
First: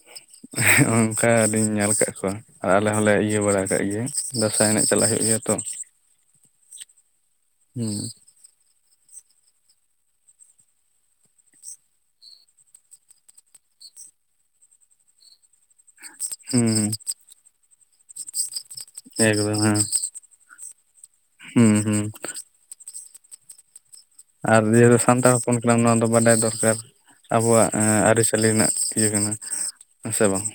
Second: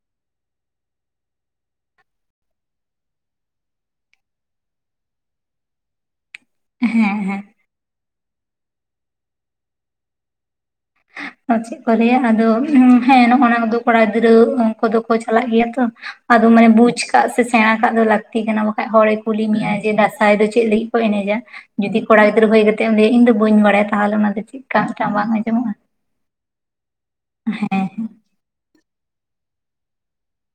[inaudible] [unintelligible] ᱚᱱᱠᱟ ᱞᱤᱧ ᱧᱮᱞ ᱟᱠᱟᱫ ᱠᱚᱣᱟ ᱟᱨ ᱟᱞᱮ ᱦᱚᱸᱞᱮ ᱤᱭᱟᱹ ᱵᱟᱲᱟ ᱠᱟᱸᱜ ᱜᱮᱭᱟ ᱫᱟᱸᱥᱟᱭ ᱮᱱᱮᱡ ᱪᱟᱞᱟᱜ ᱦᱩᱭᱩᱜ ᱜᱮᱭᱟ ᱛᱚ [inaudible] ᱦᱮᱸ ᱦᱮᱸ ᱦᱩᱸ ᱚᱱᱟ ᱪᱮᱫ ᱠᱚ ᱞᱟᱹᱭᱟ ᱟᱫᱚ ᱦᱮᱸ ᱱᱚᱜᱱᱟ ᱠᱚᱫᱚ ᱠᱚᱲᱟ ᱜᱤᱫᱽᱨᱟᱹ ᱠᱚᱫᱚ ᱠᱚ ᱪᱟᱞᱟᱜ ᱜᱮᱭᱟ ᱛᱚ ᱟᱫᱚ ᱢᱟᱱᱮ ᱦᱩᱸ ᱵᱩᱡ ᱠᱟᱜ ᱥᱮ ᱥᱮᱬᱟ ᱠᱟᱜ ᱫᱚ ᱞᱟᱹᱠᱛᱤ ᱠᱟᱱᱟ ᱦᱚᱲ ᱮ ᱠᱩᱞᱤ ᱮᱠᱫᱚᱢ ᱢᱮᱭᱟ ᱦᱮᱸ ᱡᱮ ᱫᱟᱸᱥᱟᱭ ᱫᱚ ᱪᱮᱫ ᱞᱟᱹᱜᱤᱫ ᱠᱚ ᱮᱱᱮᱡᱟ ᱦᱩᱸ ᱡᱩᱫᱤ ᱦᱩᱸ ᱠᱚᱲᱟ ᱜᱤᱫᱽᱨᱟᱹ ᱦᱩᱭ ᱠᱟᱛᱮ ᱛᱮᱢ ᱞᱟ. ᱭᱟ ᱤᱧ ᱫᱚ ᱵᱟᱹᱧ ᱵᱟᱲᱟᱭᱟ ᱛᱟᱦᱚᱞᱮ ᱚᱱᱟ ᱫᱚ ᱟᱨ ᱪᱮᱫᱠᱟ ᱡᱮᱦᱮᱛᱩ ᱢᱤᱫᱴᱟᱝ ᱵᱟᱝ ᱥᱟᱱᱛᱟᱲ ᱦᱚᱯᱚᱱ ᱟᱸᱡᱚᱢᱚᱜᱼᱟ ᱠᱟᱱᱟᱢ ᱱᱚᱣᱟ ᱵᱟᱰᱟᱭ ᱫᱚᱨᱠᱟᱨ ᱟᱵᱚᱣᱟᱜ ᱟᱹᱨᱤᱪᱟᱹᱞᱤ ᱨᱮᱱᱟᱜ ᱤᱭᱟᱹ ᱠᱟᱱᱟ ᱥᱮ ᱵᱟᱝ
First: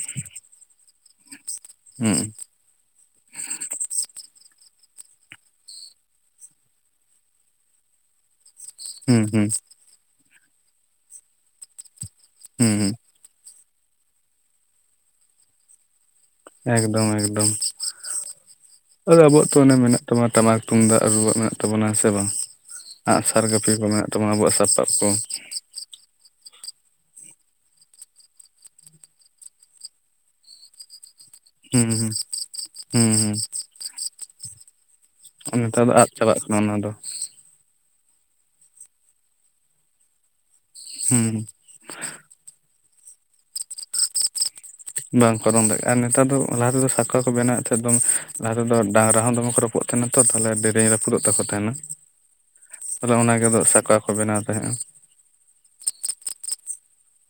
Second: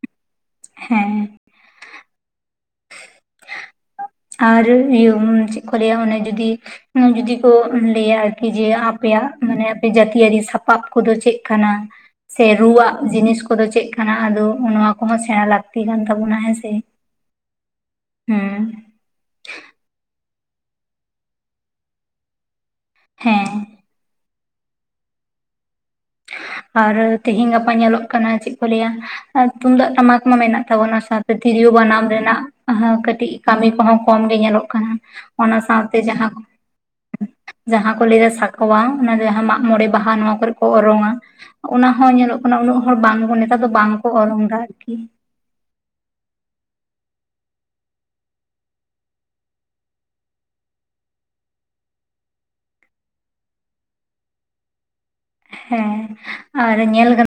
ᱦᱮᱸ ᱾ ᱦᱩᱸ ᱾ ᱟᱨ ᱤᱭᱟᱹ ᱪᱮᱫ ᱠᱚ ᱞᱟᱹᱭᱟ ᱚᱱᱮ ᱡᱩᱫᱤ, ᱡᱩᱫᱤ ᱠᱚ ᱞᱟᱹᱭᱟ ᱡᱮ ᱦᱩᱸ ᱟᱯᱮᱭᱟᱜ ᱦᱩᱸ ᱢᱟᱱᱮ ᱟᱯᱮ ᱡᱟᱹᱛᱤᱭᱟᱹᱨᱤ ᱥᱟᱯᱟᱵ ᱠᱚᱫᱚ ᱪᱮᱫ ᱠᱟᱱᱟ? ᱥᱮ ᱦᱩᱸ ᱦᱩᱸ ᱨᱩᱣᱟᱜ ᱡᱤᱱᱤᱥ ᱠᱚᱫᱚ ᱪᱮᱫ ᱠᱟᱱᱟ? ᱟᱫᱚ ᱱᱚᱣᱟ ᱠᱚᱦᱚᱸ ᱥᱮᱬᱟ ᱞᱟᱹᱠᱛᱤ ᱠᱟᱱ ᱛᱟᱵᱚᱱᱟ ᱦᱮᱸ ᱥᱮ ᱮᱠᱫᱚᱢ ᱮᱠᱫᱚᱢ ᱦᱩᱸ ᱾ ᱟᱫᱚ ᱟᱵᱚᱣᱟᱜ ᱛᱚ ᱚᱱᱮ ᱢᱮᱱᱟᱜ ᱛᱟᱵᱚᱱᱟ, ᱴᱟᱢᱟᱠ ᱛᱩᱢᱫᱟᱜ ᱨᱩᱣᱟᱜ ᱢᱮᱱᱟᱜ ᱛᱟᱵᱚᱱᱟ ᱾ ᱥᱮ ᱵᱟᱝ? ᱟᱸᱜ ᱥᱟᱨ ᱦᱮᱸ ᱠᱟᱹᱯᱤ ᱠᱚ ᱢᱮᱱᱟᱜ ᱛᱟᱵᱚᱱᱟ ᱟᱵᱚᱣᱟᱜ ᱥᱟᱯᱟᱵ ᱠᱚ ᱾ ᱟᱨ ᱛᱮᱦᱮᱧ ᱜᱟᱯᱟ ᱧᱮᱞᱚᱜ ᱠᱟᱱᱟ, ᱪᱮᱫ ᱠᱚ ᱞᱟᱹᱭᱟ? ᱛᱩᱢᱫᱟᱜ ᱴᱟᱢᱟᱠ ᱢᱟ ᱢᱮᱱᱟᱜ ᱛᱟᱵᱚᱱᱟ ᱥᱟ ᱛᱤᱨᱤᱭᱳ ᱦᱩᱸ ᱵᱟᱱᱟᱢ ᱦᱩᱸ ᱨᱮᱱᱟᱜ ᱠᱟᱹᱴᱤᱡ ᱦᱩᱸ ᱠᱟᱹᱢᱤ ᱠᱚᱦᱚᱸ ᱠᱚᱢ ᱜᱮ ᱧᱮᱞᱚᱜ ᱠᱟᱱᱟ ᱾ ᱱᱮᱛᱟᱨ ᱫᱚ ᱟᱫ ᱪᱟᱵᱟᱜ ᱠᱟᱱᱟ ᱚᱱᱟ ᱫᱚ ᱾ ᱡᱟᱦᱟᱸ ᱠᱚ ᱞᱟᱹᱭᱟ ᱥᱟᱠᱚᱶᱟ, ᱚᱱᱟ ᱡᱟᱦᱟᱸ ᱢᱟᱜ ᱢᱚᱬᱮ ᱵᱟᱦᱟ ᱱᱚᱣᱟ ᱠᱚᱨᱮ ᱠᱚ ᱚᱨᱚᱝᱼᱟ ᱾ ᱦᱩᱸ ᱚᱱᱟᱦᱚᱸ ᱧᱮᱞᱚᱜ ᱠᱟᱱᱟ ᱩᱱᱟᱹᱜ ᱦᱚᱲ ᱵᱟᱝ ᱱᱮᱛᱟᱨ ᱫᱚ ᱵᱟᱝᱠᱚ ᱚᱨᱚᱝ ᱫᱟ ᱾ ᱵᱟᱝ ᱠᱚ ᱚᱨᱚᱝ ᱫᱟᱲᱮᱭᱟᱜᱼᱟ ᱾ ᱟᱨ ᱱᱮᱛᱟᱨ ᱫᱚ ᱞᱟᱦᱟ ᱛᱮᱫᱚ ᱥᱟᱠᱶᱟ ᱠᱚ ᱵᱮᱱᱟᱣᱮᱫ ᱛᱟᱦᱮᱫ ᱫᱚ ᱞᱟᱦᱟ ᱛᱮᱫᱚ ᱰᱟᱝᱨᱟ ᱦᱚᱸ ᱫᱚᱢᱮ ᱠᱚ ᱨᱚ [unintelligible] ᱛᱟᱦᱮᱱᱟ ᱛᱚ ᱛᱟᱦᱚᱞᱮ ᱰᱮᱨᱮᱧ ᱨᱟᱹᱯᱩᱫᱚᱜ ᱛᱟᱠᱚ ᱛᱟᱦᱮᱱᱟ ᱾ [inaudible] ᱛᱟᱦᱚᱞᱮ ᱚᱱᱟᱜᱮ ᱟᱫᱚ ᱥᱟᱠᱶᱟ ᱠᱚ ᱵᱮᱱᱟᱣ ᱛᱟᱦᱮᱸᱜᱼᱟ ᱾ ᱦᱮᱸ, ᱟᱨ ᱧᱮᱞ [unintelligible]